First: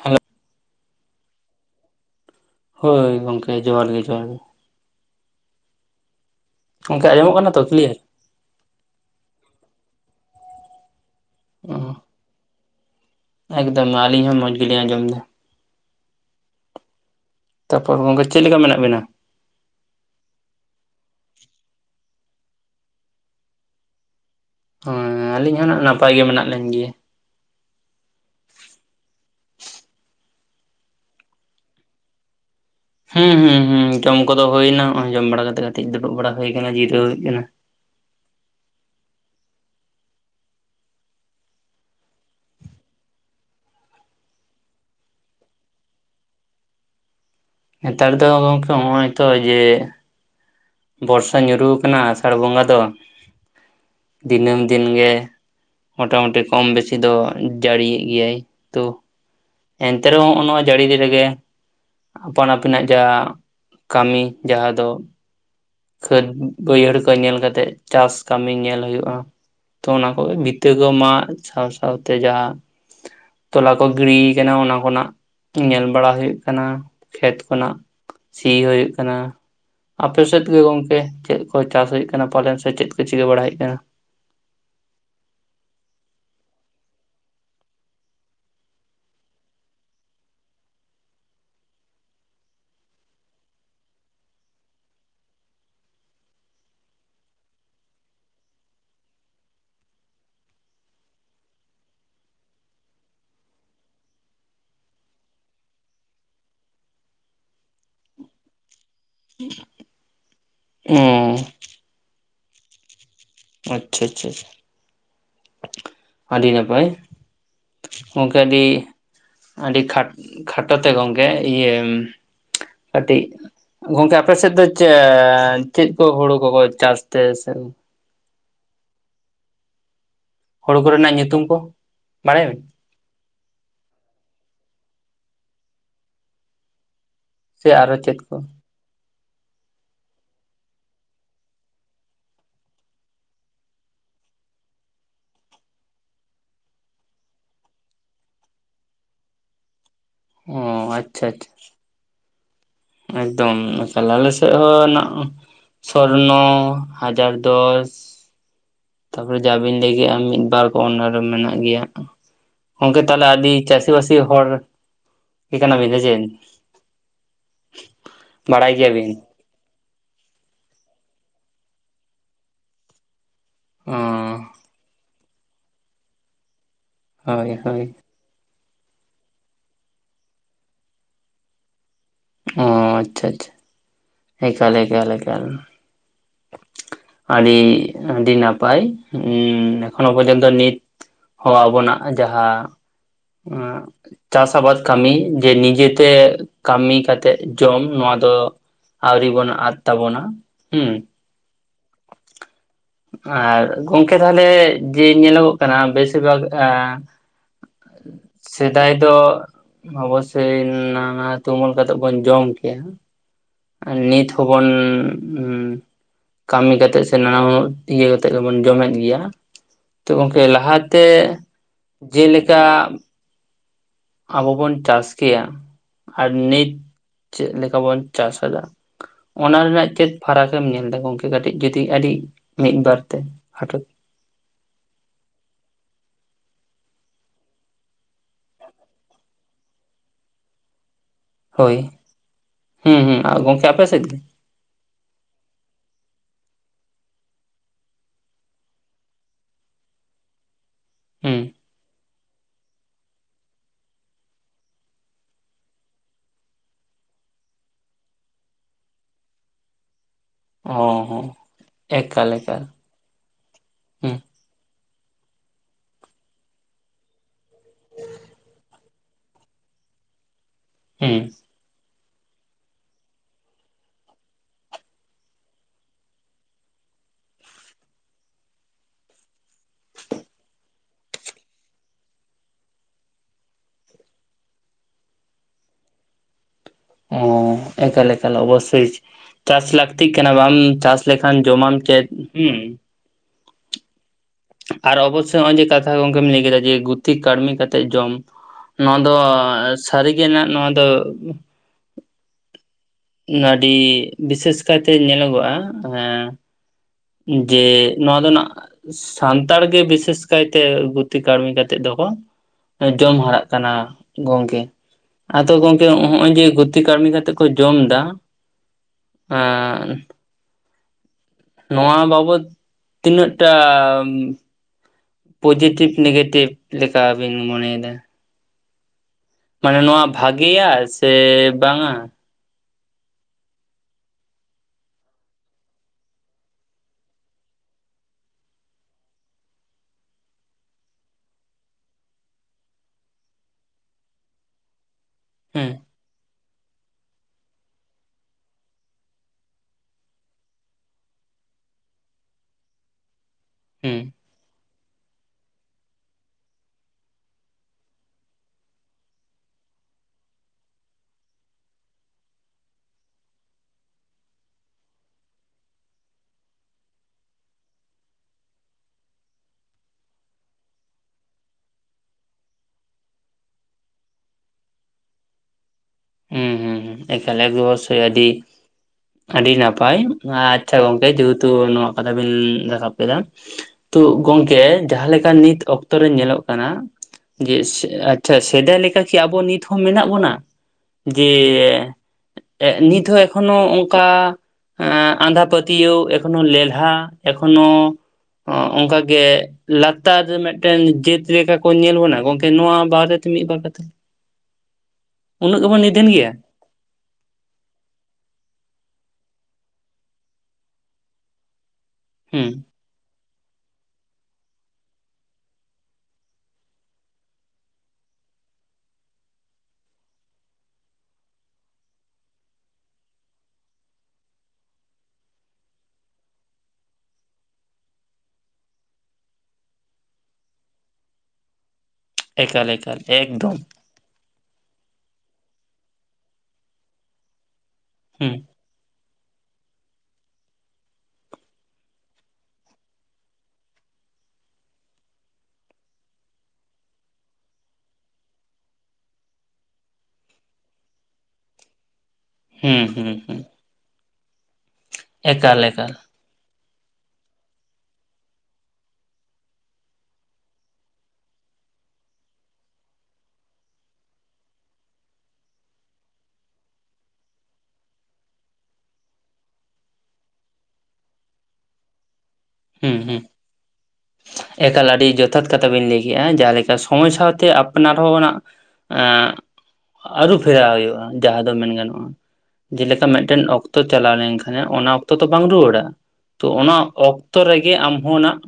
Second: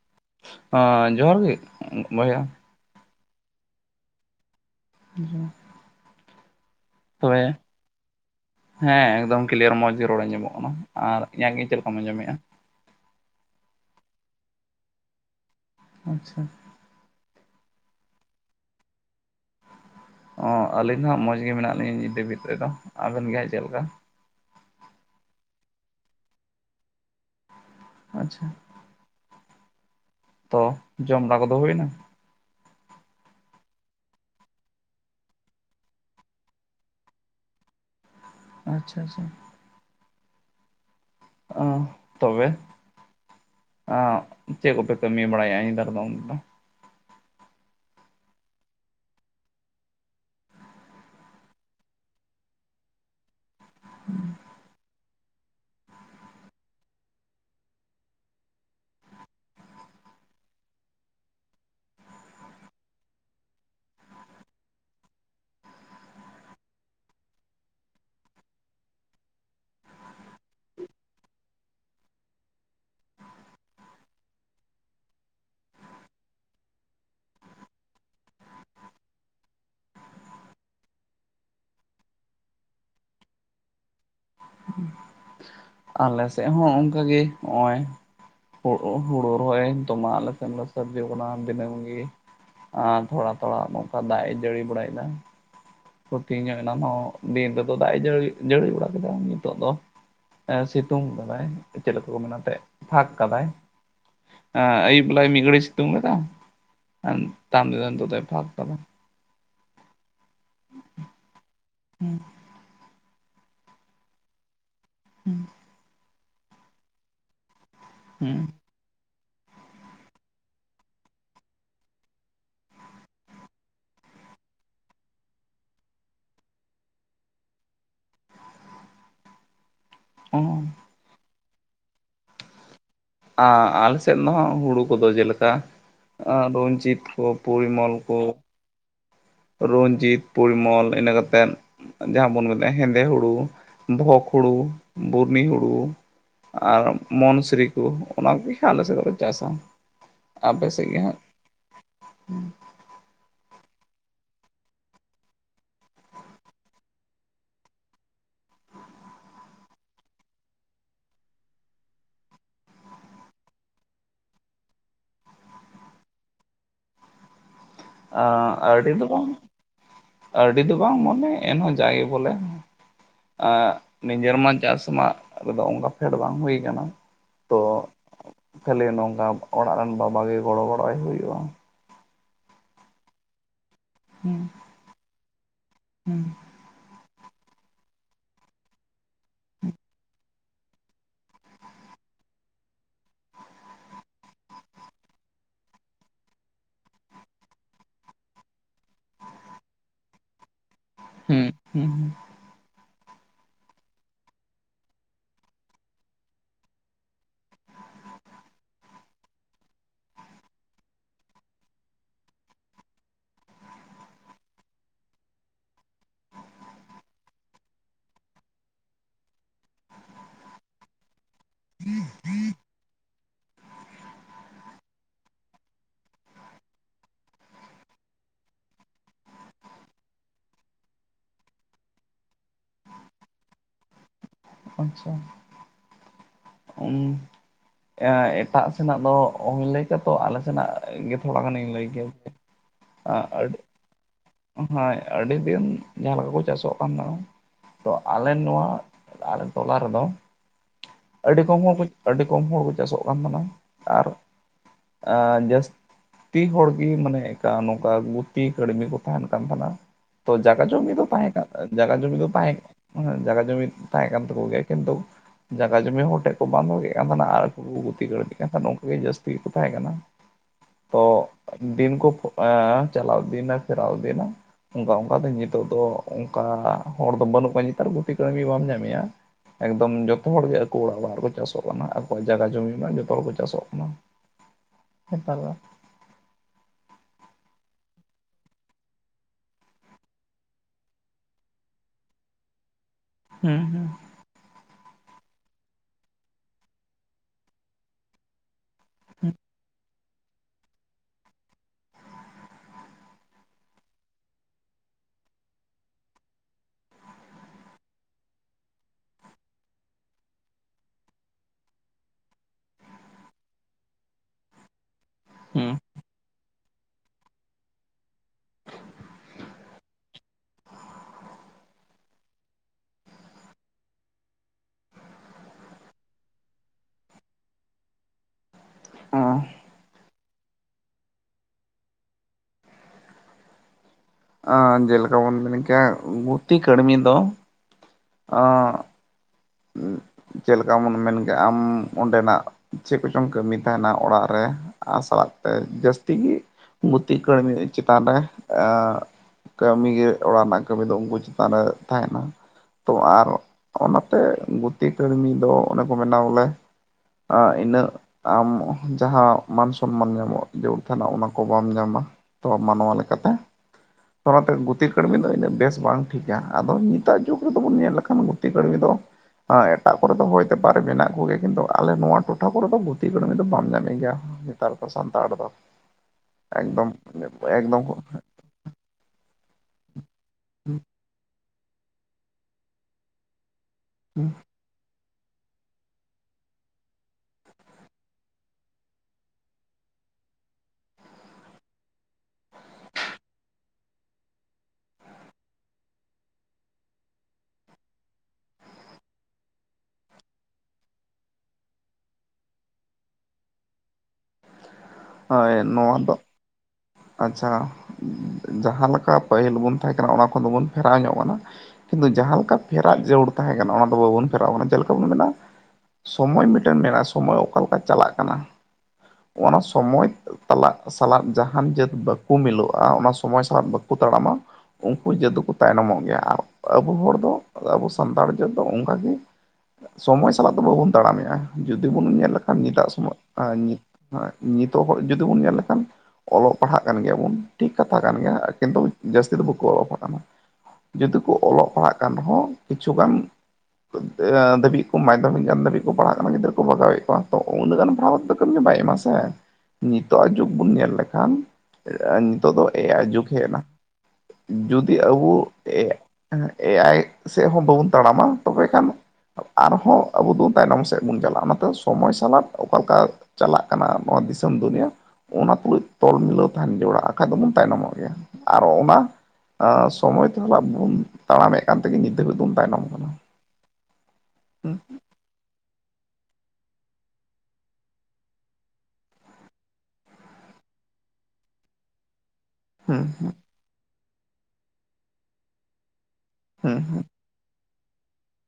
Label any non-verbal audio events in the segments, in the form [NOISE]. Hello [UNINTELLIGIBLE] ᱦᱮᱸ ᱡᱚᱦᱟᱨ ᱜᱮ ᱵᱚᱭᱦᱟ ᱦᱳᱭ ᱜᱚᱝᱠᱮ ᱡᱚᱦᱟᱨ ᱜᱮ ᱡᱚᱦᱟᱨ ᱜᱮ ᱡ [INAUDIBLE] ᱜᱚᱢᱠᱮ ᱟᱸᱢᱚᱜ ᱠᱟᱱᱟ ᱛᱚ ᱠᱞᱤᱭᱟᱨ ᱦᱮᱸ ᱮᱠᱫᱚᱢ ᱠᱞᱤᱭᱟᱨ ᱢᱚᱡᱽ ᱜᱮ ᱨᱚᱲ ᱟᱸᱢᱚᱜ ᱠᱟᱱᱟ ᱟᱨ ᱤᱟᱹᱜ ᱜᱮ ᱪᱮᱫ ᱞᱮᱠᱟᱢ ᱟᱸᱡᱚᱢᱮᱜᱼᱟ ᱮᱠᱫᱚᱢ [UNINTELLIGIBLE] ᱟᱞᱤᱧ ᱦᱚᱸ ᱢᱚᱡᱽ ᱜᱮᱞᱤ ᱡᱚᱢ ᱫᱚ ᱟᱪᱪᱷᱟ ᱛᱟᱯᱚᱨ ᱜᱚᱝᱠᱮ ᱪᱮᱫ ᱞᱮᱠᱟ ᱢᱮᱱᱟᱜ ᱵᱤᱱᱟ ᱚ ᱟᱹᱞᱤᱧ ᱫᱚ ᱦᱟᱸᱜ ᱢᱚᱡᱽ ᱜᱮ ᱢᱮᱱᱟᱜ ᱞᱤᱧᱟ ᱱᱤᱛ ᱦᱟᱹᱵᱤᱡ ᱛᱮ ᱫᱚ ᱟᱵᱮᱱ ᱜᱮ ᱦᱟᱸᱜ ᱪᱮᱫ ᱞᱮᱠᱟ ᱦᱮᱸ ᱟᱹᱞᱤᱧ ᱦᱚᱸᱜ ᱱᱟᱯᱟᱭ ᱜᱮ ᱢᱮᱱᱟᱜ ᱞᱤᱧ ᱜᱮ ᱟᱪᱷᱟ ᱛᱚ ᱡᱚᱢ ᱵᱟᱲᱟ ᱠᱚᱫᱚ ᱦᱩᱭ ᱮᱱᱟ᱾ ᱦᱩᱸ ᱦᱩᱸ ᱦᱩᱸ ᱡᱚᱢ ᱠᱚᱫᱚ ᱦᱩᱭᱮᱱᱟ ᱱᱚᱜᱚᱭ ᱡᱚᱢ ᱵᱟᱲᱟ ᱠᱟᱛᱮᱜ ᱠᱟᱹᱴᱤᱡ ᱫᱩᱲᱩᱵ ᱵᱟᱲᱟ ᱦᱩᱭᱟᱱᱟ ᱡᱤᱨᱟᱹᱣ ᱦᱩᱭ ᱟᱠᱟᱱᱟ ᱟᱪᱪᱷᱟ ᱟᱪᱪᱷᱟ ᱚ ᱛᱚᱵᱮ ᱪᱮᱫ ᱠᱚᱯᱮ ᱠᱟᱹᱢᱤ ᱵᱟᱲᱟᱭᱟ ᱱᱮᱛᱟᱨ ᱫᱚ ᱩᱱ ᱫᱚ ᱱᱮᱛᱟᱨ ᱫᱚ ᱜᱚᱝᱠᱮ ᱦᱚᱜᱼᱚᱭ ᱛᱚ ᱡᱮ ᱵᱚᱨᱥᱟ ᱧᱩᱨᱩ ᱟᱠᱟᱱᱟ ᱟᱥᱟᱲ ᱵᱚᱸᱜᱟ ᱫᱚ ᱫᱤᱱᱟᱹᱢ ᱫᱤᱱ ᱜᱮ ᱢᱚᱴᱟ ᱢᱩᱴᱤ ᱠᱚᱢ ᱵᱮᱥᱤ ᱫᱚ ᱡᱟᱹᱲᱤᱭᱮᱫ ᱜᱮᱭᱟᱭ ᱛᱚ ᱮᱱᱛᱮ ᱨᱮᱦᱚᱸᱜᱼᱚᱭ ᱱᱚᱣᱟ ᱡᱟᱹᱲᱤ ᱫᱤ ᱨᱮᱜᱮ ᱟᱯᱟᱱ ᱟᱹᱯᱤᱱᱟᱜ ᱡᱟᱦᱟᱸ ᱠᱟᱹᱢᱤ ᱡᱟᱦᱟᱸ ᱫᱚ ᱠᱷᱟᱹᱫᱽ ᱵᱟᱹᱭᱦᱟᱹᱲ ᱠᱚ ᱧᱮᱞ ᱠᱟᱛᱮᱜ ᱪᱟᱥ ᱠᱟᱹᱢᱤ ᱧᱮᱞ ᱦᱩᱭᱩᱜᱼᱟ ᱛᱚ ᱚᱱᱟ ᱠᱚᱜᱮ ᱵᱤᱛᱟᱹᱜᱟᱹ ᱢᱟᱜ ᱥᱟᱶ ᱥᱟᱶᱛᱮ ᱡᱟᱦᱟᱸ ᱛᱚᱞᱟ ᱠᱚ ᱜᱤᱲᱤᱭ ᱠᱟᱱᱟ ᱚᱱᱟ ᱠᱷᱚᱱᱟᱜ ᱧᱮᱞ ᱵᱟᱲᱟᱦᱩᱭᱩᱜ ᱠᱟᱱᱟ ᱠᱷᱮᱛ ᱠᱷᱚᱱᱟᱜ ᱥᱤ ᱦᱩᱭᱩᱜ ᱠᱟᱱᱟ ᱟᱯᱮ ᱥᱮᱫ ᱪᱮᱫ ᱜᱚᱝᱠᱮ ᱪᱮᱫ ᱠᱚ ᱪᱟᱥ ᱦᱩᱭᱩᱜ ᱠᱟᱱᱟ ᱯᱟᱞᱮᱱ ᱥᱮ ᱪᱮᱫ ᱠᱚ ᱪᱤᱠᱟᱹ ᱵᱟᱲᱟᱭ ᱦᱩᱭᱩᱜ ᱠᱟᱱᱟ ᱟᱞᱮ ᱥᱮᱫ ᱦᱚᱸ ᱚᱱᱠᱟᱜᱮ ᱱᱚᱜᱼᱚᱭ ᱦᱳᱲ ᱦᱩᱲᱩ ᱨᱚᱦᱚᱭ ᱛᱚᱢᱟᱜ ᱟᱞᱮ ᱥᱮᱱᱞᱮ ᱥᱚᱵᱡᱤ ᱠᱟᱱᱟ ᱫᱤᱱᱟᱹᱢ ᱜᱮ [UNINTELLIGIBLE] ᱟᱨ ᱛᱷᱚᱲᱟ ᱛᱷᱚᱲᱟ ᱱᱚᱝᱠᱟ ᱫᱟᱜ ᱮ ᱡᱟᱹᱲᱤ ᱵᱟᱲᱟᱭᱮᱫᱟ ᱠᱷᱚᱛᱤ ᱧᱚᱜ ᱮᱱᱟ ᱦᱚᱸ ᱫᱤᱱ ᱨᱮᱫᱚ ᱫᱟᱜ ᱮ ᱡᱟᱹᱲᱤ ᱵᱟᱲᱟ ᱠᱮᱫᱟ ᱱᱤᱛᱚᱜ ᱫᱚ ᱥᱤᱛᱩᱝ ᱟᱠᱟᱫᱟᱭ ᱪᱮᱫᱠᱟ ᱠᱚ ᱢᱮᱱᱟ ᱛᱮ ᱯᱷᱟᱸᱠ ᱠᱟᱫᱟᱭ ᱾ ᱟᱹᱭᱩᱵᱮᱞᱟ ᱢᱤᱫ ᱜᱷᱟ. ᱲᱤᱭ ᱥᱤᱛᱩᱝ ᱠᱮᱫᱟ ᱛᱟᱭᱚᱢ ᱫᱟᱨᱟᱢ ᱛᱮᱫᱚᱭ ᱯᱷᱟᱸᱠ ᱠᱟᱫᱟ᱾ ᱦᱩᱸ ᱦᱮᱸ ᱟᱪᱼᱪᱷᱟ ᱪᱷᱟ ᱪᱷᱟ ᱦᱩᱸ [INAUDIBLE] ᱟᱰᱤ ᱱᱟᱯᱟᱭ ᱜᱚᱢᱠᱮ ᱦᱩᱸ ᱟᱹᱰᱤ ᱟᱹᱰᱤ ᱠᱷᱟᱴᱚ ᱛᱮ ᱜᱚᱢᱠᱮ ᱤᱭᱟᱹ ᱠᱟᱹᱴᱤᱡ ᱜᱚᱝᱠᱮ ᱟᱯᱮ ᱥᱮᱫ ᱫᱚ ᱪᱮᱻ ᱪᱮᱫ ᱠᱚ ᱦᱩᱲᱩ ᱠᱚᱠᱚ ᱪᱟᱥ ᱛᱮ ᱥᱮ ᱚᱸᱦᱚ [INAUDIBLE] ᱠᱚᱨᱮᱱᱟᱜ ᱧᱩᱛᱩᱢ ᱠᱚ ᱵᱟᱲᱟᱭᱟ ᱵᱤᱱ ᱟ ᱟᱞᱮᱥᱮᱫ ᱫᱚ ᱦᱩᱲᱩ ᱠᱚᱫᱚ ᱡᱮᱞᱮᱠᱟᱟ ᱨᱚᱧ ᱡᱤᱛ ᱠᱚ ᱥᱮ ᱯᱚᱨᱤᱢᱚᱞ ᱟᱨᱚ ᱠᱚ ᱪᱮᱫ ᱨᱚᱧᱡᱤᱛ ᱯᱚᱨᱤᱢᱚᱞ ᱤᱱᱟᱹ ᱠᱟᱛᱮᱫ ᱡᱟᱦᱟᱸ ᱵᱚᱱ ᱢᱮᱱᱫᱟ ᱦᱮᱸᱫᱮ ᱦᱩᱲᱩ ᱵᱷᱚᱜᱽ ᱦᱩᱲᱩ ᱵᱩᱨᱱᱤ ᱦᱩᱲᱩ ᱟᱨ ᱢᱚᱱᱥᱨᱤ ᱚᱱᱟ ᱠᱚᱜᱮ ᱦᱟᱸᱜ ᱟᱞᱮ ᱥᱮᱫ ᱫᱚᱞᱮ ᱪᱟᱥᱟ᱾ ᱚ ᱟᱯᱮ ᱥᱮᱫ ᱜᱮ ᱦᱟᱸᱜ? ᱟᱪᱪᱷᱟ ᱟᱪᱪᱷᱟ ᱮᱠᱫᱚᱢ ᱟᱞᱮ ᱥᱮᱫ ᱦᱚᱸ ᱱᱟᱜ ᱥᱚᱨᱱᱚ ᱦᱟᱡᱟᱨ ᱫᱚᱥ ᱛᱟᱯᱚᱨᱮ ᱡᱟᱵᱤᱱ ᱞᱟᱹᱭ ᱠᱮᱫᱼᱟ ᱢᱤᱫᱵᱟᱨ ᱠᱚ ᱚᱱᱟ ᱨᱮ ᱢᱮᱱᱟᱜ ᱜᱮᱭᱟ ᱾ ᱜᱚᱝᱠᱮ ᱛᱟᱦᱚᱞᱮ ᱟᱹᱰᱤ ᱪᱟᱹᱥᱤᱵᱟᱹᱥᱤ ᱦᱚᱲ ᱜᱮ ᱠᱟᱱᱟ ᱵᱤᱱ ᱥᱮᱪᱮᱫ ᱵᱟᱲᱟᱭ ᱟᱹᱰᱤ ᱫᱚ ᱜᱮᱭᱟᱵᱤᱱ ᱵᱟᱝ ᱟᱹᱰᱤ ᱫᱚ ᱵᱟᱝ ᱢᱚᱱᱮ ᱮᱱᱦᱚᱸ ᱡᱟᱜᱮ ᱵᱚᱞᱮ ᱚ ᱱᱤᱡᱮᱨ ᱢᱟ ᱪᱟᱥ ᱢᱟ ᱨᱮᱫᱚ ᱩᱱ ᱚᱠᱛᱮ ᱫᱚ ᱵᱟᱝ ᱦᱩᱭ ᱠᱟᱱᱟ᱾ ᱦᱳᱭ ᱛᱚ ᱦᱳᱭ ᱠᱷᱟᱹᱞᱤ ᱱᱚᱝᱠᱟ ᱚᱲᱟᱜ ᱨᱮᱱ ᱵᱟᱵᱟᱭᱳ ᱦᱚᱲ ᱜᱚᱲᱚ ᱟᱭ ᱦᱩᱭᱩᱜᱼᱟ ᱾ ᱩᱸ ᱟᱪᱪᱷᱟ ᱟᱪᱷᱟ ᱦᱩᱸ ᱮᱠᱟᱞ ᱮᱠᱟᱞ ᱦᱩᱸ ᱟᱹᱰᱤ ᱟᱹᱰᱤ ᱱᱟᱯᱟᱭ ᱦᱩᱢ ᱮᱠᱷᱚᱱᱚ ᱯᱚᱨᱡᱚᱱᱛᱚ ᱱᱤᱛ ᱦᱚᱸ ᱟᱵᱚᱱᱟᱜ ᱡᱟᱦᱟᱸ ᱪᱟᱥ ᱟᱵᱟᱫ ᱠᱟᱢᱤ ᱡᱮ ᱱᱤᱡᱮᱛᱮ ᱠᱟᱢᱤ ᱠᱟᱛᱮᱜ ᱡᱚᱢ ᱱᱚᱶᱟ ᱫᱚ ᱟᱹᱣᱨᱤ ᱵᱚᱱ ᱟᱫ ᱛᱟᱵᱚᱱᱟ ᱦᱩᱸ ᱦᱩᱢᱸ ᱦᱩ ᱦᱩᱸ ᱟᱨ ᱜᱚᱝᱠᱮ ᱛᱟᱦᱞᱮ ᱡᱮ ᱧᱮᱞᱚᱜᱚᱜ ᱠᱟᱱᱟ ᱵᱮᱥᱤᱨ ᱵᱷᱟᱜᱽ ᱮᱸ ᱥᱮᱫᱟᱭ ᱫᱚ ᱚᱵᱚᱥᱭ ᱱᱟᱱᱟ ᱛᱩᱢᱟᱹᱞ ᱠᱟᱛᱮᱜ ᱵᱚᱱ ᱡᱚᱢ ᱠᱮᱭᱟ ᱾ ᱱᱤᱛ ᱦᱚᱵᱚᱱ ᱩᱸ ᱠᱟᱹᱢᱤ ᱠᱟᱛᱮᱫ ᱥᱮ ᱱᱟᱱᱟ ᱦᱩᱱᱟᱹᱨ ᱤᱭᱟᱹ ᱠᱟ ᱠᱟᱛᱮᱫ ᱜᱮᱵᱚᱱ ᱡᱚᱢᱮᱫ ᱜᱮᱭᱟ ᱛᱚ ᱜᱚᱝᱠᱮ ᱞᱟᱦᱟᱛᱮ ᱡᱮᱞᱮᱠᱟ ᱟᱵᱚ ᱵᱚᱱ ᱪᱟᱥ ᱠᱮᱭᱟ ᱟᱨ ᱱᱤᱛ ᱪᱮᱫ ᱞᱮᱠᱟ ᱵᱚᱱ ᱪᱟᱥ ᱮᱫᱟ ᱾ ᱚᱱᱟ ᱨᱮᱱᱟᱜ ᱪᱮᱫ ᱯᱷᱟᱨᱟᱠ ᱮᱢ ᱧᱮᱞ ᱫᱟ ᱜᱚᱝᱠᱮ ᱠᱟᱹᱴᱤᱡ ᱡᱩᱫᱤ ᱟᱰᱤ ᱢᱤᱫᱵᱟᱨ ᱛᱮ ᱠᱷᱟᱴᱚ ᱛᱮ ᱟᱪᱷᱟ ᱾ ᱩᱢᱢ ᱮᱴᱟᱜ ᱥᱮᱱᱟᱜ ᱫᱚ ᱚᱦᱚᱧ ᱞᱟᱹᱭ ᱠᱮᱭᱟ ᱛᱚ ᱟᱞᱮ ᱥᱮᱱᱟᱜ ᱤᱧ ᱜᱮ ᱛᱷᱚᱲᱟ ᱜᱟᱱᱤᱧ ᱦᱳᱭ ᱞᱟᱹᱭ ᱠᱮᱭᱟ ᱡᱮ ᱦᱩᱸ ᱦᱩᱸ ᱮᱸ ᱟᱹᱰᱤ ᱜᱚᱝᱠᱮ ᱟᱯᱮ ᱥᱮᱫ ᱜᱤ ᱦᱚᱭ ᱟᱹᱰᱤ ᱫᱤᱱ ᱡᱟᱦᱟᱸ ᱞᱮᱠᱟ ᱠᱚ ᱪᱟᱥᱚᱜ ᱠᱟᱱ ᱛᱚ ᱟᱞᱮ ᱱᱚᱣᱟ ᱟᱞᱮ ᱴᱚᱞᱟ ᱨᱮᱫᱚ ᱦᱩᱸ ᱟᱹᱰᱤ ᱠᱚᱢ ᱦᱚᱲᱠᱚ ᱟᱹᱰᱤ ᱠᱚᱢ ᱦᱚᱲ ᱠᱚ ᱪᱟᱥᱚᱜ ᱠᱟᱱ ᱛᱟᱦᱮᱱᱟ, ᱟᱨ ᱟᱸ ᱡᱟᱹᱥᱛᱤ ᱦᱚᱲᱜᱤ ᱢᱟᱱᱮ ᱮᱠᱟ ᱱᱚᱝᱠᱟ ᱜᱩᱛᱤ ᱠᱟᱹᱲᱢᱤ ᱠᱚ ᱛᱟᱦᱮᱱ ᱠᱟᱱ ᱛᱟᱦᱮᱱᱟ ᱛᱚ ᱡᱟᱜᱜᱟ ᱚ ᱡᱩᱢᱤ ᱫᱚ ᱦᱚᱸ ᱛᱟᱦᱮᱸ ᱠᱟᱱᱟ ᱡᱟᱜᱜᱟ ᱡᱩᱚᱢᱤ ᱫᱚ ᱮᱠᱟᱞ ᱛᱟᱦᱮᱸ ᱮᱠᱟᱞ ᱠᱟᱱᱟ ᱡᱟᱭᱜᱟ ᱡᱩᱢᱤ ᱛᱟᱦᱮᱸ ᱦᱩᱸ ᱠᱟᱱ ᱛᱟᱠᱩ ᱜᱮᱭᱟ ᱠᱤᱱᱛᱩ ᱡᱟᱭᱜᱟ ᱡᱚᱢᱤ ᱦᱚᱲ ᱴᱷᱮᱱ ᱠᱚ ᱵᱚᱱᱫᱷᱠᱮᱫ ᱠᱟᱱ ᱛᱟᱦᱮᱱᱟ ᱟᱨ ᱩᱱᱠᱩ ᱠᱚ ᱜᱩᱛᱤ ᱠᱟ. ᱲᱢᱤᱜ ᱠᱟᱱ ᱛᱟᱦᱮᱱᱟ ᱩᱱᱠᱩ ᱜᱮ ᱡᱟᱹᱥᱛᱤ ᱜᱮᱠᱩ ᱛᱟᱦᱮᱸ ᱠᱟᱱᱟ᱾ [UNINTELLIGIBLE] ᱛᱚ ᱦᱩᱸ ᱫᱤᱱ ᱠᱚ ᱮᱸ ᱪᱟᱞᱟᱣᱤᱫᱤᱱᱟ ᱪᱟᱞᱟᱣᱤᱫᱤᱱᱟ ᱵᱟᱝ ᱚᱱᱠᱟ ᱫᱚ ᱱᱤᱛᱚᱜ ᱫᱚ ᱚᱱᱠᱟ ᱦᱚᱲ ᱫᱚ ᱵᱟᱹᱱᱩᱜ ᱠᱚᱣᱟ ᱱᱮᱛᱟᱨ ᱜᱩᱛᱤ ᱠᱟᱹᱲᱢᱤ ᱵᱟᱢ ᱧᱟᱢᱮᱭᱟ᱾ ᱮᱠᱫᱚᱢ ᱡᱚᱛᱚ ᱦᱚᱲᱜᱮ ᱟᱠᱚ ᱚᱲᱟᱜ ᱨᱮᱠᱚ ᱪᱟᱥᱚᱜ ᱠᱟᱱᱟ᱾ ᱟᱠᱚᱣᱟᱜ ᱡᱟᱭᱜᱟ ᱡᱚᱢᱤ ᱨᱮᱱᱟᱜ ᱡᱚᱛᱚ ᱦᱚᱲ ᱠᱚ ᱪᱟᱥᱚᱜ ᱠᱟᱱᱟ᱾ [UNINTELLIGIBLE] ᱦᱮᱛᱟᱞ-ᱟ ᱮᱸ ᱮᱠᱟᱞ ᱮᱠᱟᱞ ᱚᱵᱚᱥᱳᱭ ᱪᱟᱥ ᱞᱟᱹᱠᱛᱤᱜ ᱠᱟᱱᱟ ᱵᱟᱢ ᱪᱟᱥ ᱞᱮᱠᱷᱟᱱ ᱡᱚᱢᱟᱢ ᱪᱮᱫ? ᱦᱩᱸ ᱦᱩᱸ ᱦᱩᱸ᱾ ᱟᱨ ᱚᱵᱚᱥᱳᱭ ᱱᱚᱜᱼᱚᱭ ᱡᱮ ᱠᱟᱛᱷᱟ ᱜᱚᱝᱠᱮᱢ ᱞᱟᱹᱭ ᱠᱮᱫᱟ ᱡᱮ ᱜᱩᱛᱤ ᱠᱟᱹᱲᱢᱤ ᱠᱟᱛᱮᱜ ᱡᱚᱢ᱾ ᱱᱚᱣᱟ ᱫᱚ ᱥᱟᱹᱨᱤᱜᱮ ᱱᱟᱜ ᱱᱚᱣᱟ ᱫᱚ, ᱟᱹᱰᱤ ᱵᱤᱥᱮᱥ ᱠᱟᱭᱛᱮ ᱧᱮᱞᱚᱜᱚᱜᱼᱟ, ᱦᱮᱸ᱾ ᱡᱮ ᱱᱚᱣᱟ ᱫᱚ ᱱᱟᱜ ᱥᱟᱱᱛᱟᱲ ᱜᱮ ᱵᱤᱥᱮᱥ ᱠᱟᱭᱛᱮ ᱜᱩᱛᱤ ᱠᱟᱹᱲᱢᱤ ᱠᱟᱛᱮᱜ ᱫᱚᱠᱚ ᱡᱚᱢ ᱦᱟᱨᱟᱜ ᱠᱟᱱᱟ ᱜᱚᱝᱠᱮ, ᱟᱫᱚ ᱦᱩᱸ ᱜᱚᱝᱠᱮ ᱦᱚᱜᱼᱚᱭ ᱡᱮ ᱜᱩᱛᱤ ᱠᱟᱹᱲᱢᱤ ᱠᱟᱛᱮᱜ ᱠᱚ ᱡᱚᱢ ᱮᱫᱟ ᱱᱚᱣᱟ ᱵᱟᱵᱚᱛ ᱛᱤᱱᱟᱹᱜᱴᱟ ᱯᱚᱡᱮᱴᱤᱵᱷ ᱱᱮᱜᱮᱴᱤᱵᱷ ᱞᱮᱠᱟᱵᱤᱱ ᱢᱚᱱᱮᱭᱮᱫᱟ᱾ ᱦᱚᱸ ᱢᱟᱱᱮ ᱱᱚᱣᱟ ᱵᱷᱟᱜᱮᱭᱟ ᱥᱮ ᱵᱟᱝᱟ? ᱟᱸ ᱡᱮᱞᱮᱠᱟ ᱵᱚᱱ ᱢᱤᱱᱮᱜᱠᱟᱱ ᱜᱩᱛᱤ ᱠᱟᱹᱲᱢᱤ ᱫᱚ ᱚᱸᱻ [UNINTELLIGIBLE] ᱪᱮᱞᱠᱟ ᱢᱮᱱ ᱢᱮᱱ ᱜᱮᱭᱟ ᱟᱢ ᱚᱸᱰᱮᱱᱟᱜ ᱪᱮᱫ ᱛᱮᱪᱚᱢ ᱠᱟᱹᱢᱤ ᱛᱟᱦᱮᱱᱟ ᱚᱲᱟᱜ ᱨᱮ ᱟᱨ ᱥᱟᱞᱟᱜ ᱛᱮ ᱦᱩᱸ ᱡᱟᱹᱥᱛᱤ ᱜᱤ ᱜᱩᱛᱤ ᱠᱟᱹᱲᱢᱤ ᱪᱮᱛᱟᱱ ᱨᱮ ᱟᱸ ᱠᱟᱹᱢᱤᱜᱮ ᱚᱲᱟᱜ ᱨᱮᱱᱟᱜ ᱠᱟᱹᱢᱤ ᱫᱚ ᱩᱱᱠᱩ ᱪᱮᱛᱟᱱ ᱨᱮ ᱛᱟᱦᱮᱸᱱᱟ ᱛᱚ ᱟᱨ ᱦᱩᱸ ᱚᱱᱟ ᱜᱩᱛᱤ ᱠᱟᱹᱲᱢᱤ ᱫᱚ ᱚᱱᱮ ᱠᱚ ᱢᱮᱱᱟ ᱵᱚᱞᱮ ᱤᱱᱟᱹᱜ ᱟᱢ ᱡᱟᱦᱟᱸ ᱢᱟᱱ ᱥᱚᱱᱢᱟᱱ ᱧᱟᱢᱚᱜ ᱡᱟᱹᱨᱩᱲ ᱛᱟᱦᱮᱸᱱᱟ ᱚᱱᱟ ᱠᱚ ᱵᱟᱢ ᱧᱟᱢᱟ᱾ ᱛᱚ ᱢᱟᱱᱚᱣᱟ ᱞᱮᱠᱟᱛᱮ ᱚᱱᱟᱛᱮ ᱜᱩᱛᱤ ᱠᱟᱹᱲᱢᱤ ᱫᱚ ᱤᱱᱟᱹᱜ ᱵᱮᱥ ᱵᱟᱝ ᱴᱷᱤᱠᱟ᱾ ᱟᱫᱚ ᱱᱤᱛᱟᱜ ᱡᱩᱜᱽ ᱨᱮᱫᱚ ᱵᱚᱱ ᱧᱮᱞ ᱞᱮᱠᱷᱟᱱ ᱜᱩᱛᱤ ᱠᱟᱹᱲᱢᱤ ᱫᱚ ᱦᱮᱸ ᱮᱴᱟᱜ ᱠᱚᱨᱮᱫᱚ ᱦᱚᱭᱛᱮ ᱯᱟᱨᱮ ᱢᱮᱱᱟᱜ ᱠᱚᱜᱮᱭᱟ᱾ ᱠᱤᱱᱛᱩ ᱟᱞᱮ ᱱᱚᱣᱟ ᱴᱚᱴᱷᱟ ᱠᱚᱨᱮ ᱫᱚ ᱜᱩᱛᱤ ᱠᱟᱹᱢᱤ ᱫᱚ ᱵᱟᱢ ᱧᱟᱢᱮ ᱜᱮᱭᱟ᱾ ᱱᱮᱛᱟᱨ ᱫᱚ ᱥᱟᱱᱛᱟᱲ ᱫᱚ ᱦᱩᱸ ᱦᱩᱸ ᱮᱠᱫᱚᱢ ᱦᱩᱸ ᱮᱠᱟᱞ ᱮᱠ ᱮᱠᱫᱚᱢ ᱚᱵᱚᱥᱥᱳᱭ ᱟᱹᱰᱤ ᱟᱹᱰᱤ ᱱᱟᱯᱟᱭ ᱟᱪᱷᱟ ᱜᱚᱢᱠᱮ ᱡᱮᱦᱮᱛᱩ ᱱᱚᱣᱟ ᱠᱟᱛᱷᱟ ᱵᱤᱱ ᱨᱟᱠᱟᱵ ᱠᱮᱫᱟ᱾ ᱛᱚ ᱜᱚᱝᱠᱮ ᱡᱟᱦᱟᱸ ᱞᱮᱠᱟ ᱱᱤᱛ ᱚᱠᱛᱚ ᱨᱮ ᱧᱮᱞᱚᱜ ᱠᱟᱱᱟ ᱡᱮ ᱥᱮ ᱟᱪᱷᱟ ᱥᱮᱫᱟᱭ ᱞᱮᱠᱟ ᱠᱤ ᱟᱵᱚ ᱱᱤᱛ ᱦᱚᱸ ᱢᱮᱱᱟᱜ ᱵᱚᱱᱟ? ᱡᱮ ᱱᱤᱛ ᱦᱚᱸ ᱮᱠᱷᱚᱱᱳ ᱚᱱᱠᱟ ᱟᱸᱫᱷᱟ ᱯᱟᱹᱛᱭᱟᱹᱣ ᱮᱠᱷᱚᱱᱳ ᱞᱮᱞᱦᱟ ᱮᱠᱷᱚᱱᱳ ᱚᱱᱠᱟᱜᱮ ᱞᱟᱛᱟᱨ ᱨᱮ ᱢᱤᱫᱴᱮᱱ ᱡᱟᱹᱛ ᱞᱮᱠᱟ ᱠᱚ ᱧᱮᱞ ᱵᱚᱱᱟ ᱜᱚᱝᱠᱮ ᱱᱚᱣᱟ ᱵᱟᱨᱮᱛᱮ ᱢᱤᱫ ᱵᱟᱨ ᱠᱟᱛᱷᱟ [UNINTELLIGIBLE] ᱩᱱᱟᱹᱜ ᱦᱳᱭ ᱜᱮᱵᱚᱱ ᱱᱚᱣᱟ ᱱᱤᱫᱷᱟᱹᱱ ᱫᱚ ᱜᱮᱭᱟ ᱟᱪᱷᱟ ᱡᱟᱸᱦᱟ ᱞᱮᱠᱟ ᱯᱟᱹᱦᱤᱞ ᱵᱚᱱ ᱛᱟᱦᱮᱸ ᱠᱟᱱᱟ᱾ ᱚᱱᱟ ᱠᱚᱫᱚᱵᱚᱱ ᱯᱷᱮᱨᱟᱣ ᱧᱚᱜ ᱠᱟᱱᱟ᱾ ᱠᱤᱱᱛᱩ ᱡᱟᱦᱟᱸ ᱦᱩᱸ ᱞᱮᱠᱟ ᱯᱷᱮᱨᱟᱣ ᱡᱟᱹᱨᱩᱲ ᱛᱟᱦᱮᱸ ᱠᱟᱱᱟ᱾ ᱚᱱᱟ ᱫᱚ ᱵᱟᱵᱚᱱ ᱯᱷᱮᱨᱟᱣ ᱠᱟᱱᱟ ᱡᱮᱞᱟᱠᱟ ᱵᱚᱱ ᱢᱮᱱᱟ᱾ ᱥᱚᱢᱚᱭ ᱢᱤᱫᱴᱮᱱ ᱢᱮᱱᱟᱜᱼᱟ, ᱥᱚᱢᱚᱭ ᱚᱠᱟᱞᱮᱠᱟ ᱪᱟᱞᱟᱜ ᱠᱟᱱᱟ᱾ ᱚᱱᱟ ᱥᱚᱢᱚᱭ ᱛᱟᱞᱟᱜ ᱥᱟᱞᱟᱜ ᱡᱟ ᱡᱟᱦᱟᱱ ᱡᱟᱹᱛ ᱵᱟᱠᱚ ᱢᱤᱞᱚᱜ-ᱟ ᱚᱱᱟ ᱥᱚᱢᱚᱭ ᱥᱟᱛ ᱵᱟᱠᱚ ᱛᱟᱲᱟᱢᱟ ᱩᱱᱠᱩ ᱡᱚᱛᱚ ᱠᱚ ᱛᱟᱭᱱᱚᱢᱚᱜ ᱜᱮᱭᱟ ᱟᱨ ᱟᱵᱚ ᱦᱚᱲ ᱫᱚ ᱟᱫᱚ ᱟᱵᱚ ᱥᱟᱱᱛᱟᱲ ᱡᱟᱹᱛ ᱫᱚ ᱚᱱᱠᱟᱜᱮ, ᱥᱚᱢᱚᱭ ᱥᱟᱞᱟᱜ ᱫᱚ ᱵᱟᱵᱚᱱ ᱛᱟᱲᱟᱢᱮᱜ-ᱟ᱾ ᱡᱩᱫᱤ ᱵᱚᱱ ᱧᱮᱞ ᱞᱮᱠᱷᱟᱱ ᱮᱠᱟᱞ ᱱᱤᱛᱟᱜ ᱮᱠᱟᱞ ᱥᱚᱢᱚᱭ ᱮᱠᱫᱚᱢ ᱟᱸ ᱱᱤᱛᱚᱜ ᱡᱩᱫᱤ ᱵᱚᱱ ᱧᱮᱞ ᱞᱮᱠᱷᱟᱱ ᱚᱞᱚᱜ ᱯᱟᱲᱦᱟᱜ ᱠᱟᱱ ᱜᱮᱭᱟᱵᱚᱱ ᱴᱷᱤᱠ ᱠᱟᱛᱷᱟ ᱠᱟᱱ ᱜᱮᱭᱟ᱾ ᱦᱩᱸ ᱠᱤᱱᱛᱩ ᱡᱟᱹᱥᱛᱤ ᱫᱚ ᱵᱟᱠᱚ ᱚᱞᱚᱜ ᱯᱟᱲᱦᱟᱜ ᱠᱟᱱᱟ᱾ ᱡᱚᱫᱤ ᱠᱚ ᱚᱞᱚᱜ ᱯᱟᱲᱦᱟᱜ ᱠᱟᱱ ᱨᱮᱦᱚᱸ ᱠᱤᱪᱷᱩᱜᱟᱱ ᱫᱷᱟᱹᱵᱤᱡ ᱠᱚ ᱢᱟᱫᱽᱫᱷᱚᱢᱤᱠ ᱜᱮᱭᱟᱱ ᱫᱷᱟᱹᱵᱤᱡ ᱠᱚ ᱯᱟᱲᱦᱟᱜ ᱠᱟᱱᱟ ᱜᱤᱫᱽᱨᱟᱹ ᱠᱚ ᱵᱟᱜᱟᱣᱮᱫ ᱠᱚᱣᱟ ᱛᱚ ᱩᱱᱟᱹᱜ ᱜᱟᱱ ᱯᱟᱲᱦᱟᱣᱛᱮᱫ ᱠᱟᱹᱢᱤ ᱵᱟᱭ ᱮᱢᱟ ᱥᱮ ᱥᱮ ᱱᱤᱛᱚᱜ ᱟᱜ ᱡᱩᱜᱽ ᱵᱚᱱ ᱧᱮᱞ ᱞᱮᱠᱷᱟᱱ ᱱᱤᱛᱚᱜ ᱫᱚ ᱦᱩᱸ ᱮ ᱟᱭ ᱦᱩᱸ ᱡᱩᱜᱽ ᱦᱩᱸ ᱦᱮᱡ ᱮᱱᱟ ᱡᱩᱫᱤ ᱟᱵᱚ ᱮᱠᱟᱞ ᱛᱮ ᱮᱠᱟᱞ ᱮ ᱟᱭ ᱥᱮᱫ ᱦᱚᱸ ᱵᱟᱵᱚᱱ ᱛᱟᱲᱟᱢᱟ ᱛᱚᱵᱮ ᱠᱷᱟᱱ ᱟᱨᱦᱚᱸ ᱟᱵᱚ ᱫᱚ ᱛᱟᱭᱱᱚᱢ ᱥᱮᱫ ᱵᱚᱱ ᱪᱟᱞᱟᱜᱼᱟ ᱚᱱᱟᱛᱮ ᱥᱚᱢᱚᱭ ᱥᱟᱞᱟᱜ ᱚᱠᱟ ᱞᱮᱠᱟ ᱪᱟᱞᱟᱜ ᱠᱟᱱᱟ ᱱᱚᱣᱟ ᱫᱤᱥᱚᱢ ᱫᱩᱱᱤᱭᱟᱹ ᱚᱱᱟ ᱛᱩᱞᱩᱡ ᱛᱚᱞ ᱢᱤᱞᱟᱹᱣ ᱛᱟᱦᱮᱱ ᱡᱚᱲᱟᱜ ᱵᱟᱠᱷᱟᱡ ᱫᱚᱵᱚᱱ ᱛᱟᱭᱱᱚᱢᱚᱜ ᱜᱮᱭᱟ ᱟᱨ ᱚᱱᱟ ᱥᱚᱢᱚᱭ ᱛᱮ ᱦᱟᱸᱜ ᱵᱦᱩᱞ ᱛᱟᱲᱟᱢᱮᱫ ᱠᱟᱱ ᱛᱮᱜᱮ ᱱᱤᱛ ᱫᱷᱟᱹᱵᱤᱡ ᱵᱚᱱ ᱛᱟᱭᱱᱚᱢ ᱠᱟᱱᱟ ᱦᱩᱸ ᱮᱠᱟᱞᱟ ᱟᱹᱰᱤ ᱡᱚᱛ ᱡᱚᱛᱷᱟᱛ ᱠᱟᱛᱷᱟ ᱵᱮᱤᱱ ᱞᱟᱹᱭ ᱠᱮᱫᱮᱜᱼᱟ ᱡᱟᱦᱟᱸᱞᱮᱠᱟ ᱥᱚᱢᱚᱭ ᱥᱟᱶᱛᱮ ᱟᱯᱱᱟᱨ ᱦᱚᱸ ᱚᱱᱟ ᱟᱹᱨᱩ ᱯᱷᱮᱨᱟᱣ ᱦᱩᱭᱩᱜᱼᱟ ᱡᱟᱦᱟᱸ ᱫᱚ ᱢᱮᱱ ᱜᱟᱱᱚᱜᱼᱟ ᱦᱩᱸ ᱡᱮᱞᱮᱠᱟ ᱢᱤᱫᱴᱮᱱ ᱚᱠᱛᱚ ᱪᱟᱞᱟᱣ ᱞᱮᱱᱠᱷᱟᱱ ᱚᱱᱟ ᱚᱠᱛᱚ ᱛᱚ ᱵᱟᱝ ᱨᱩᱣᱟᱹᱲᱟ ᱛᱚ ᱚᱱᱟ ᱦᱩᱸ ᱚᱠᱛᱚ ᱨᱮᱜ ᱟᱢᱦᱚᱱᱟᱜ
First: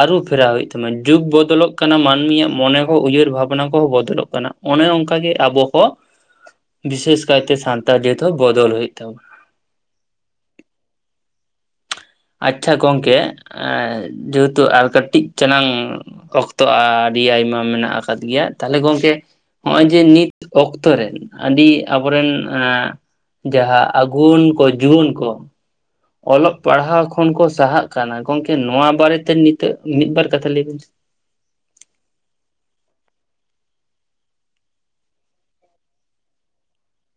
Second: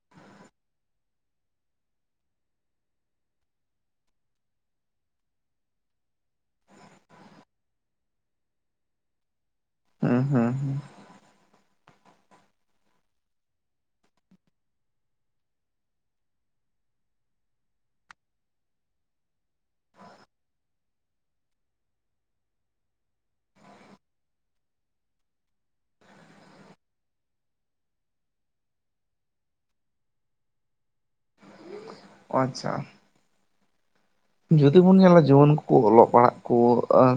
ᱟᱹᱨᱩ ᱯᱷᱮᱨᱟᱣ ᱦᱩᱭᱩᱜ ᱛᱟᱢᱟ ᱡᱩᱜ ᱵᱚᱫᱚᱞᱚᱜ ᱠᱟᱱᱟ ᱢᱟᱹᱱᱢᱤᱭᱟᱜ ᱢᱚᱱᱮ ᱠᱚ ᱩᱭᱦᱟᱹᱨ ᱵᱷᱟᱵᱱᱟ ᱠᱚᱦᱚᱸ ᱵᱚᱫᱚᱞᱚᱜ ᱠᱟᱱᱟ ᱚᱱᱮ ᱚᱱᱠᱟᱜ ᱜᱮ ᱟᱵᱚ ᱦᱚᱸ ᱵᱤᱥᱮᱥ ᱠᱟᱭᱛᱮ ᱥᱟᱱᱛᱟᱲ ᱡᱟᱹᱛ ᱦᱚᱸ ᱵᱚᱫᱚᱞ ᱦᱩᱭᱩᱜ ᱛᱟᱵᱚᱱᱟ ᱦᱮᱸ ᱦᱮᱸ ᱦᱮᱸ ᱟᱪᱷᱟ ᱜᱚᱝᱠᱮ ᱡᱮᱦᱮᱛᱩ ᱟᱨ ᱠᱟᱹᱴᱤᱡ ᱪᱟᱞᱟᱝ ᱚᱠᱛᱚ ᱟᱹᱰᱤ ᱟᱭᱢᱟ ᱢᱮᱱᱟᱜ ᱟᱠᱟᱫ ᱜᱮᱭᱟ ᱛᱟᱦᱚᱞᱮ ᱜᱚᱢᱠᱮ ᱱᱚᱜᱼᱚᱭ ᱡᱮ ᱱᱤᱛ ᱚᱠᱛᱚᱨ ᱨᱮᱱ ᱟᱹᱰᱤ ᱟᱵᱚᱨᱮᱱ ᱡᱟᱦᱟᱸ ᱟᱹᱜᱩᱱ ᱠᱚ ᱡᱩᱣᱟᱹᱱ ᱠᱚ ᱚᱞᱚᱜ ᱯᱟᱲᱦᱟᱣ ᱠᱷᱚᱱ ᱠᱚ ᱥᱟᱦᱟᱜ ᱠᱟᱱᱟ ᱜᱚᱢᱠᱮ ᱱᱚᱣᱟ ᱵᱟᱨᱮᱛᱮ ᱱᱤᱛᱚᱜ ᱢᱤᱫᱵᱟᱨ ᱠᱟᱛᱷᱟ ᱞᱟᱹᱭᱵᱤᱱ ᱟᱪᱷᱟ ᱡᱩᱫᱤ ᱵᱚᱱ ᱧᱮᱞᱟ ᱡᱩᱣᱟᱹᱱ ᱠᱚᱠᱚ ᱚᱞᱚᱜ ᱯᱟᱲᱦᱟᱜ ᱠᱚ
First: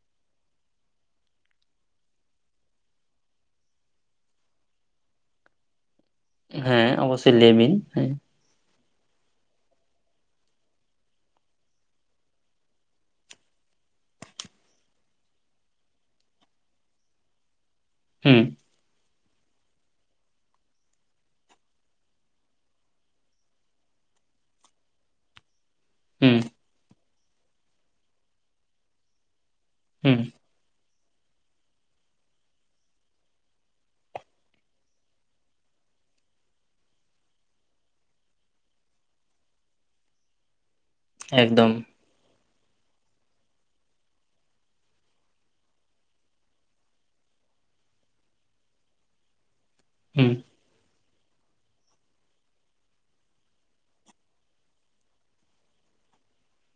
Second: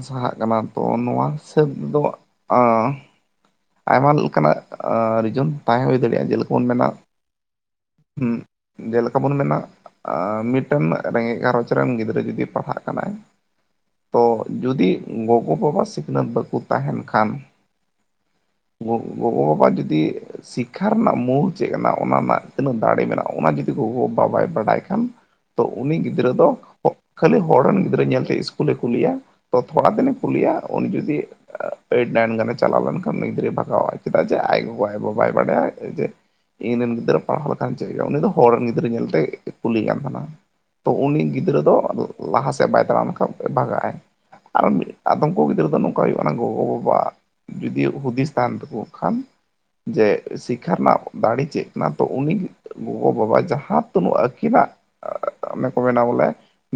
ᱥᱟᱦᱟᱜ ᱠᱟᱱᱟ ᱛᱚ ᱱᱚᱣᱟ ᱦᱤᱥᱟᱹᱵ ᱫᱚ ᱚ ᱟᱭᱢᱟ ᱞᱮᱠᱟᱱᱟᱜ ᱨᱤᱡᱚᱱ ᱛᱟᱦᱮᱸ ᱦᱩᱭ ᱫᱟᱲᱮᱭᱟᱜᱼᱟ ᱡᱮᱞᱮᱠᱟ ᱵᱚᱱ ᱢᱮᱱᱟ ᱦᱮᱸ ᱚᱵᱚᱥ ᱥᱚᱭ ᱞᱟᱹᱭ ᱵᱤᱱ ᱦᱮᱸ ᱡᱮᱞᱮᱠᱟ ᱵᱚᱱ ᱢᱮᱱᱟ ᱢᱤᱫᱴᱮᱱ ᱨᱮᱸᱜᱮᱡ ᱜᱷᱟᱨᱚᱸᱧᱡᱽ ᱨᱮᱱ ᱜᱤᱫᱽᱨᱟᱹ ᱡᱚᱫᱤ ᱯᱟᱲᱦᱟᱜ ᱠᱟᱱᱟᱭ ᱛᱚ ᱡᱩᱫᱤ ᱜᱚᱜᱚ ᱵᱟᱵᱟ ᱥᱤᱠᱷᱱᱟᱹᱛ ᱵᱟᱠᱚ ᱛᱟᱦᱮᱱ ᱠᱷᱟᱱ ᱦᱮᱸ ᱜᱚ ᱜᱚᱜᱚᱵᱟᱵᱟ ᱡᱩᱫᱤ ᱥᱤᱠᱷᱟ ᱨᱮᱱᱟᱜ ᱢᱩᱞ ᱪᱮᱫ ᱠᱟᱱᱟ ᱚᱱᱟ ᱨᱮᱱᱟᱜ ᱛᱤᱱᱟᱹᱜ ᱫᱟᱲᱮ ᱢᱮᱱᱟᱜᱼᱟ ᱚᱱᱟ ᱡᱩᱫᱤ ᱜᱚᱜᱚᱵᱟᱵᱟᱭ ᱵᱟᱰᱟᱭ ᱠᱷᱟᱱ ᱛᱚ ᱩᱱᱤ ᱜᱤᱫᱽᱨᱟᱹ ᱦᱩᱸ ᱫᱚ ᱠᱷᱟᱹᱞᱤ ᱦᱚᱲ ᱨᱤᱱ ᱜᱤᱫᱽᱨᱟᱹ ᱧᱮᱞᱛᱮ ᱤᱥᱠᱩᱞᱮ ᱠᱩᱞᱤᱭᱟ ᱛᱚ ᱛᱷᱚᱲᱟ ᱫᱤᱱᱮ ᱦᱩᱸ ᱠᱩᱞᱤᱭᱟ ᱩᱱᱤ ᱡᱩᱫᱤ ᱮᱭᱤᱴ ᱱᱟᱭᱤᱱ ᱜᱟᱱᱮ ᱪᱟᱞᱟᱣ ᱞᱮᱱᱠᱷᱟᱱ ᱩᱱᱤ ᱜᱤᱫᱽᱨᱟᱹᱭ ᱵᱟᱜᱟᱣᱼᱟᱭ ᱪᱮᱫᱟᱜ ᱡᱮ ᱟᱡ ᱜᱚᱜᱚ ᱟᱡ ᱵᱟᱵᱟᱭ ᱵᱟᱲᱟᱭᱟ ᱡ ᱤᱧ ᱨᱮᱱ ᱜᱤᱫᱽᱨᱟᱹ ᱯᱟᱲᱦᱟᱣ ᱞᱮᱠᱷᱟᱱ ᱪᱮᱫ ᱦᱩᱭᱩᱜᱼᱟ ᱩᱱᱤ ᱫᱚ ᱦᱚᱲ ᱨᱮᱱ ᱜᱤᱫᱽᱨᱟᱹ ᱧᱮᱞᱛᱮ ᱠᱩᱞᱤᱭᱮ ᱠᱟᱱᱟ ᱛᱚ ᱩᱱᱤ ᱜᱤᱫᱽᱨᱟᱹ ᱮᱠᱫᱚᱢ ᱫᱚ ᱞᱟᱦᱟ ᱥᱮᱫ ᱵᱟᱭ ᱛᱟᱲᱟᱢ ᱞᱮᱱᱠᱷᱟᱱ ᱵᱷᱟᱜᱟᱜᱼᱟᱭ ᱟᱨ ᱢᱤᱫ ᱟᱫᱚᱢ ᱠᱚ ᱜᱤᱫᱽᱨᱟᱹ ᱫᱚ ᱱᱚᱝᱠᱟ ᱦᱩᱭᱩᱜ ᱠᱟᱱᱟ ᱜᱚᱜᱚᱵᱟᱵᱟ ᱡᱩᱫᱤ ᱦᱩᱫᱤᱥ ᱛᱟᱦᱮᱱ ᱛᱟᱠᱚ ᱠᱷᱟᱱ ᱡᱮ ᱦᱩᱸ [UNINTELLIGIBLE] ᱥᱤᱠᱷᱟ ᱨᱮᱱᱟᱜ ᱫᱟᱲᱮ ᱪᱮᱫ ᱠᱟᱱᱟ ᱛᱚ ᱩᱱᱤ ᱜᱚᱜᱚᱵᱟᱵᱟ ᱡᱟᱦᱟᱸ ᱛᱤᱱᱟ. ᱜ ᱟᱹᱠᱤᱱᱟᱜ ᱟ ᱚᱱᱮ ᱠᱚ ᱢᱮᱱᱟ ᱵᱚᱞᱮ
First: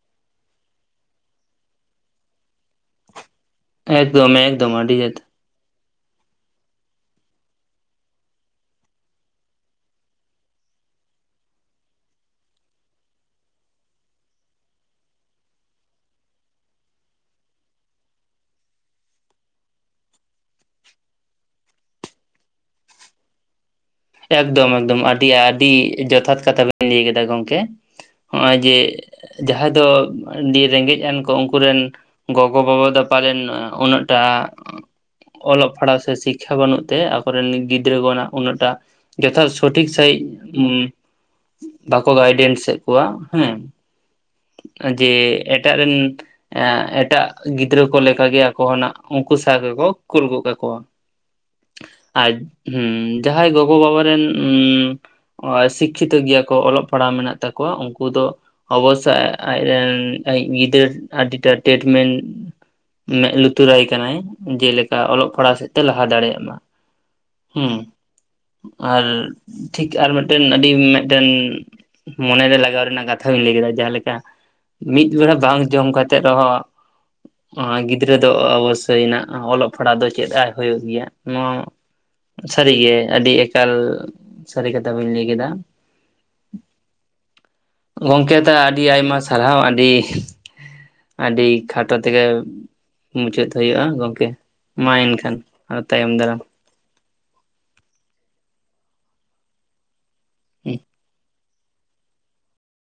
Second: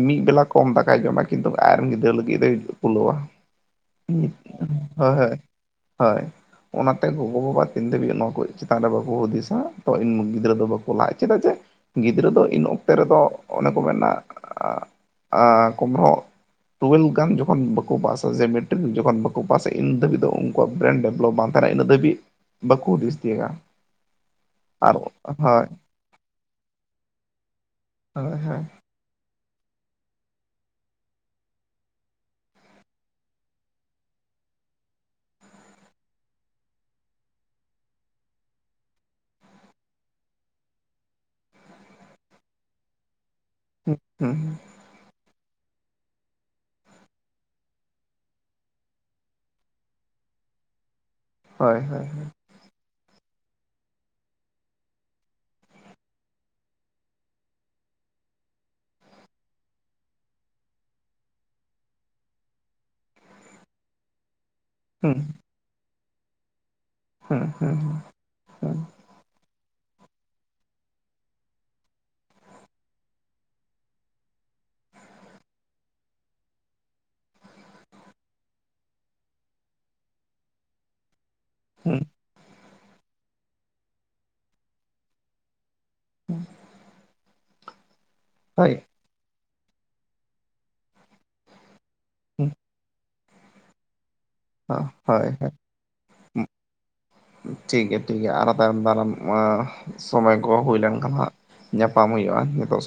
ᱢᱤᱫ ᱵᱮᱞᱟ ᱠᱚᱢ ᱫᱟᱠᱟᱭ ᱡᱚᱢᱟ ᱠᱤᱱᱛᱩ ᱟᱡ ᱨᱮᱱ ᱜᱤᱫᱽᱨᱟᱹ ᱞᱟᱹᱜᱤᱫ ᱫᱚᱭ ᱠᱩᱞᱟᱹᱣᱟ ᱦᱳᱭ ᱮᱠᱫᱚᱢ ᱮᱠᱫᱚᱢ ᱟᱹᱰᱤ ᱡᱚᱛᱷᱟᱛ ᱦᱳᱭ ᱦᱳᱭ ᱚᱱᱟᱛᱮ ᱜᱚᱜᱚᱼᱵᱟᱵᱟ ᱛᱤᱱ ᱫᱷᱟᱹᱵᱤᱡ ᱱᱚᱣᱟ ᱠᱚ ᱪᱮᱛᱟᱱ ᱨᱮ ᱵᱟᱠᱚ ᱦᱩᱫᱤᱥᱟ ᱛᱚ ᱩᱱ ᱜᱤᱫᱽᱨᱟᱹ ᱫᱚ ᱵᱟᱠᱚ ᱞᱟᱦᱟᱜᱼᱟ ᱪᱮᱫᱟᱜ ᱡᱮ ᱜᱤᱫᱽᱨᱟᱹ ᱫᱚ ᱤᱱ ᱚᱠᱛᱮ ᱨᱮᱫᱚ ᱚᱱᱮ ᱠᱚ ᱢᱮᱱᱟ ᱠᱳᱢᱨᱚ ᱴᱩᱭᱮᱞᱵᱷ ᱜᱟᱱ ᱡᱚᱠᱷᱚᱱ ᱵᱟᱠᱚ ᱯᱟᱥᱟ ᱡᱮ ᱢᱮᱴᱨᱤᱠ ᱡᱚᱠᱷᱚᱱ ᱵᱟᱠᱚ ᱯᱟᱥᱟ ᱤᱱ ᱫᱷᱟᱹᱵᱤᱡ ᱫᱚ ᱟᱠᱚᱣᱟᱜ ᱵᱨᱮᱱᱰ ᱰᱮᱵᱷᱞᱚᱯ ᱵᱟᱝ ᱛᱟᱦᱮᱱᱟ ᱤᱱᱟᱹ ᱫᱷᱟᱹᱵᱤᱡ ᱵᱟᱠᱚ ᱦᱩᱫᱤᱥ ᱛᱤᱭᱟᱜᱟ ᱮᱠᱫᱚᱢ ᱮᱠᱫᱚᱢ ᱟᱹᱰᱤ ᱟᱹᱰᱤ ᱡᱚᱛᱷᱟᱛ ᱠᱟᱛᱷᱟ ᱵᱤᱱ ᱞᱟᱹᱭ ᱠᱮᱫᱟ ᱜᱚᱢᱠᱮ ᱦᱳᱭ ᱦᱳᱭ ᱦᱚᱜᱼᱚᱭ ᱡᱮ ᱡᱟᱦᱟᱸᱭ ᱫᱚ ᱫᱤᱭᱟᱹ ᱨᱮᱸᱜᱮᱡ ᱟᱱ ᱠᱚ ᱩᱱᱠᱩᱨᱮᱱ ᱜᱚᱜᱚ ᱵᱟᱵᱟ ᱫᱚ ᱯᱟᱞᱮᱱ ᱩᱱᱟᱹᱜ ᱴᱟᱜ ᱚᱞᱚᱜ ᱯᱟᱲᱦᱟᱣ ᱥᱮ ᱥᱤᱠᱠᱷᱟ ᱵᱟᱹᱱᱩᱜ ᱛᱮ ᱟᱠᱚ ᱨᱮᱱ ᱜᱤᱫᱽᱨᱟᱹ ᱠᱚᱱᱟᱜ ᱩᱱᱟᱹᱜᱴᱟ ᱡᱚᱛᱷᱟᱛ ᱥᱚᱴᱷᱤᱠ ᱥᱟᱹᱦᱤᱡ ᱩᱢ ᱵᱟᱠᱚ ᱜᱟᱭᱰᱮᱱᱥ ᱮᱜ ᱠᱚᱣᱟ ᱦᱮᱸ᱾ ᱦᱩᱜ ᱦᱩᱸ ᱡᱮ ᱮᱴᱟᱜ ᱨᱮᱱ ᱮᱜ ᱮᱴᱟᱜ ᱜᱤᱫᱽᱨᱟᱹ ᱠᱚ ᱞᱮᱠᱟ ᱜᱮ ᱟᱠᱚᱱᱟᱜ ᱩᱱᱠᱩ ᱥᱟᱶ ᱜᱮᱠᱚ ᱠᱩᱞ ᱜᱚᱜ ᱠᱟᱠᱚᱣᱟ᱾ ᱦᱳᱭ ᱦᱳᱭ ᱟᱨ ᱦᱚᱸ ᱡᱟᱦᱟᱸᱭ ᱜᱚᱜᱚᱼᱵᱟᱵᱟ ᱨᱮᱱ ᱚ ᱥᱤᱠᱠᱷᱤᱛᱚ ᱜᱮᱭᱟ ᱠᱚ ᱚᱞᱚᱜ ᱯᱟᱲᱦᱟᱣ ᱢᱮᱱᱟᱜ ᱛᱟᱠᱚᱣᱟ ᱩᱱᱠᱩ ᱫᱚ ᱚᱵᱚᱥᱭ ᱟ-ᱟᱡᱨᱮᱱ ᱟ-ᱤ ᱜᱤᱫᱟᱹᱨ ᱟᱹᱰᱤᱴᱟ ᱴᱮᱴᱢᱮᱱ ᱢᱮᱜ ᱞᱩᱛᱩᱨ ᱟᱭ ᱠᱟᱱᱟᱭ ᱡᱮᱞᱮᱠᱟ ᱦᱩᱸ ᱚᱞᱚᱜ ᱯᱟᱲᱦᱟᱣ ᱥᱮᱫ ᱛᱮᱭ ᱞᱟᱦᱟ ᱫᱟᱲᱮᱭᱟᱜ ᱢᱟ᱾ ᱦᱩᱸ ᱦᱩᱸ ᱟᱨ ᱴᱷᱤᱠ ᱟᱨ ᱢᱤᱫᱴᱮᱱ ᱟᱹᱰᱤ ᱢᱤᱫᱴᱮᱱ ᱢᱚᱱᱮᱨᱮ ᱞᱟᱜᱟᱣ ᱨᱮᱱᱟᱜ ᱠᱟᱛᱷᱟ ᱵᱮᱱ ᱞᱟᱹᱭ ᱠᱮᱫᱟ ᱡᱟᱦᱟᱸ ᱞᱮᱠᱟ ᱢᱤᱫ ᱵᱮᱲᱟ ᱵᱟᱝ ᱡᱚᱢ ᱠᱟᱛᱮᱜ ᱨᱮᱦᱚᱸ ᱚᱸ ᱜᱤᱫᱽᱨᱟᱹ ᱫᱚ ᱚ-ᱚᱵᱚᱥᱥᱳᱭ ᱮᱱᱟ ᱚᱞᱚᱜ ᱯᱟᱲᱦᱟᱜ ᱫᱚ ᱪᱮᱫ ᱟᱭ ᱦᱩᱭᱩᱜ ᱜᱮᱭᱟ ᱱᱚᱣᱟ ᱦᱩ ᱥᱟᱹᱨᱤᱜᱮ ᱟᱹᱰᱤ ᱮᱠᱟᱞ ᱥᱟᱹᱨᱤ ᱠᱟᱛᱷᱟ ᱵᱤᱱ ᱞᱟᱹᱭ ᱠᱮᱫᱟ᱾ ᱩᱸᱦ ᱜᱚᱢᱠᱮ ᱛᱟ ᱟᱹᱰᱤ ᱟᱭᱢᱟ ᱥᱟᱨᱦᱟᱣ᱾ ᱟᱹᱰᱤ, ᱟᱹᱰᱤ᱾ ᱠᱷᱟᱴᱚ ᱛᱮᱜᱮ ᱦᱩᱸ ᱢᱩᱪᱟᱹᱫ ᱦᱩᱭᱩᱜᱼᱟ ᱜᱚᱝᱠᱮ᱾ ᱚ ᱢᱟ ᱦᱳᱭ ᱮᱱᱠᱷᱟᱱ ᱦᱳᱭ, ᱟᱨᱚ ᱛᱟᱭᱚᱢ ᱫᱟᱨᱟᱢ ᱦᱩᱸ᱾ ᱴᱷᱤᱠᱜᱮᱭᱟ ᱴᱷᱤᱠᱜᱮᱭᱟ ᱟᱨ ᱵᱟᱨᱟᱢ ᱚᱸ ᱥᱚᱢᱚᱭ ᱠᱚᱦᱚ ᱦᱩᱭ ᱞᱮᱱᱠᱷᱟᱱ ᱦᱟᱸᱜ ᱧᱟᱯᱟᱢ ᱦᱩᱭᱩᱜᱼᱟ, ᱱᱤᱛᱚᱜ ᱥᱚ